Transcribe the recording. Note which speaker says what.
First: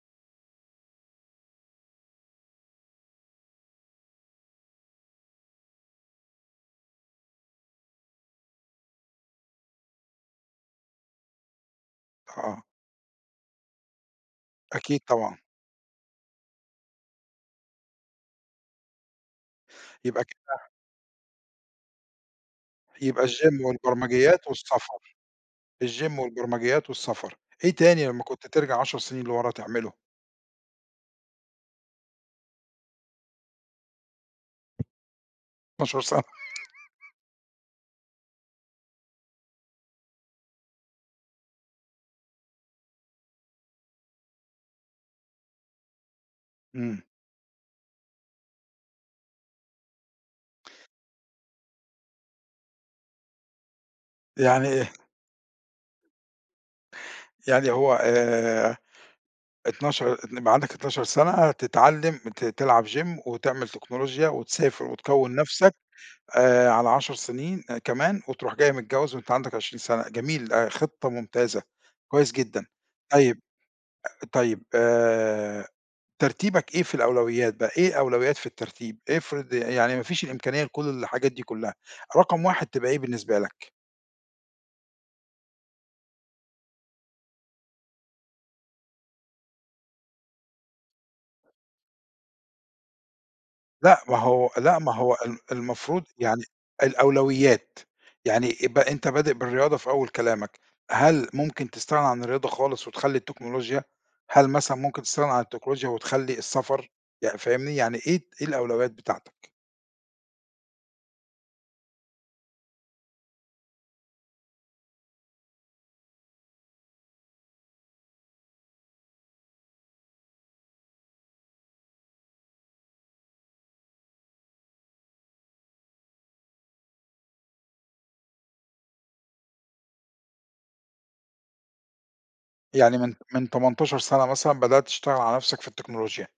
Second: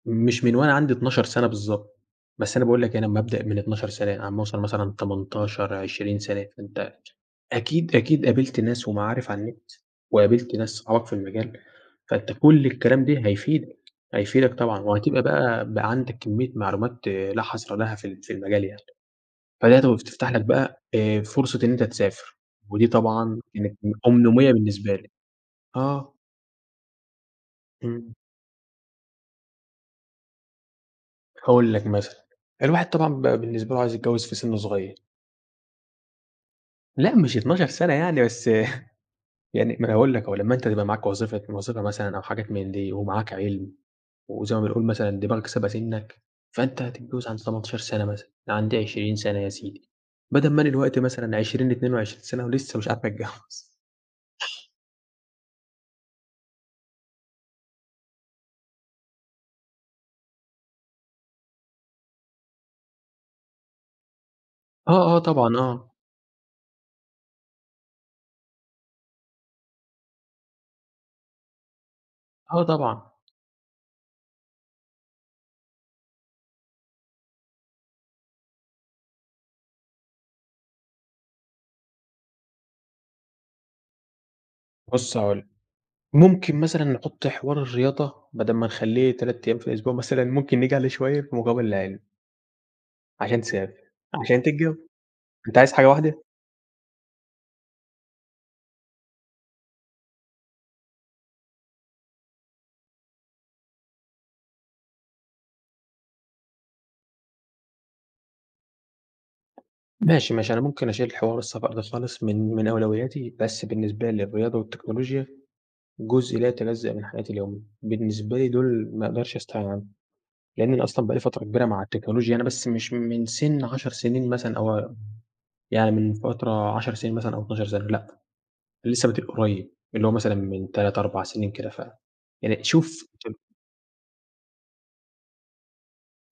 Speaker 1: مش من وأنا عندي 12 سَنة بالضبط، بس أنا باقول لك يعني أمّا ابدأ من 12 سَنة علي ما أوصل مثلًا 18، 20 سَنة، فأنت أكيد، أكيد قابلت ناس ومعارف على النت، وقابلت ناس صحابك في المجال، فأنت
Speaker 2: آه.
Speaker 1: كُلّ الكلام ده هيفيدك، هيفيدك طبعًا،
Speaker 2: أكيد
Speaker 1: وهتبقى
Speaker 2: طبعًا.
Speaker 1: بقى، بقى عندك كميّة معلومات لا حَصر لها في ال في المجال يعني، فلقيتها
Speaker 2: يبقى
Speaker 1: وبتفتح لك
Speaker 2: كده
Speaker 1: بقى آآ، فرصة إن أنت تسافر ودي
Speaker 2: يبقى
Speaker 1: طبعًا
Speaker 2: الgym
Speaker 1: كانت م
Speaker 2: والبرمجيات
Speaker 1: أمنية بالنسبة لي،
Speaker 2: والسفر،
Speaker 1: آه.
Speaker 2: الgym والبرمجيات والسفر، إيه تاني
Speaker 1: إمم.
Speaker 2: لمّا كنت ترجع 10 سنين لورا تعمله؟
Speaker 1: هاقول لك مثلًا، الواحد طبعًا بقى بالنسبة له عايز يتجوّز في سِن صغيّر.
Speaker 2: 12 س
Speaker 1: لأ مش 12 سَنة يعني بس يعني ما أنا هاقول لك أهو، لمّا أنت تبقى معاك وظيفة وظيفة مثلًا أو حاجات من دي ومعاك عِلم، وزي ما بنقول مثلًا دماغك سابقة سِنك، فأنت
Speaker 2: إمم.
Speaker 1: هتتجوّز عند 18 سَنة مثلًا، عند 20 سَنة يا سيدي، بدل ما أنا الوقتي مثلًا 20 22 سَنة ولسه مش عارف اتجوّز.
Speaker 2: يعني آآ ه يعني هو 12 إن يبقى عندك 12 سَنة تتعلم ت تلعب gym وتعمل تكنولوجيا وتسافر
Speaker 1: آه، آه
Speaker 2: وتكوّن
Speaker 1: طبعًا،
Speaker 2: نَفسك
Speaker 1: آه.
Speaker 2: آآ، على 10 سنين آآ كمان وتروح جاي متجوّز وأنت عندك 20 سَنة، جميل آآ، خطة ممتازة، كويس
Speaker 1: آه
Speaker 2: جدًا،
Speaker 1: طبعًا.
Speaker 2: طيب أ طيب آآ، ترتيبك إيه في الأولويات بقى؟ إيه أولويات في الترتيب؟ افرض ي يعني ما فيش الإمكانية لكُلّ الحاجات دي كلّها، رقم 1 تبقى إيه بالنسبة لك؟
Speaker 1: بُصّ هاقول لك، ممكن مثلًا نحط حوار الرياضة بدل ما نخلّيه 3 أيام في الأسبوع مثلًا، ممكن نيجي عليه شوية في مقابل العِلم. عشان تسافر،
Speaker 2: لأ، ما
Speaker 1: عشان
Speaker 2: هو
Speaker 1: تتجوّز،
Speaker 2: لأ ما هو ال
Speaker 1: أنت عايز حاجة
Speaker 2: المفروض
Speaker 1: واحدة؟
Speaker 2: يعني الأولويات، يعني يبقى أنت بادئ بالرياضة في أول كلامك، هل ممكن تستغنى عن الرياضة خالص وتخلّي التكنولوجيا؟ هل مثلًا ممكن تستغنى عن التكنولوجيا وتخلّي السفر؟ يعني فاهمني؟ يعني إيه ت إيه الأولويات بتاعتك؟
Speaker 1: ماشي، ماشي، أنا ممكن اشيل حوار السفر ده خالص من من أولوياتي، بس بالنسبة الرياضة والتكنولوجيا جزء لا يتجزأ من حياتي اليومية، بالنسبة لي دوُل ما اقدرش استغنى عنهم، لإن أنا أصلًا بقى لي فترة كبيرة مع التكنولوجيا أنا بس مش من سِن 10 سنين مثلًا أو ام يعني من فترة 10 سنين مثلًا أو 12 سَنة، لأ، لسه بادئ قريّب، اللي هو مثلًا من 3 4 سنين كده ف يعني
Speaker 2: يعني
Speaker 1: شوف
Speaker 2: من
Speaker 1: [unintelligible]
Speaker 2: من 18 سَنة مثلًا بدأت تشتغل على نَفسك في التكنولوجيا.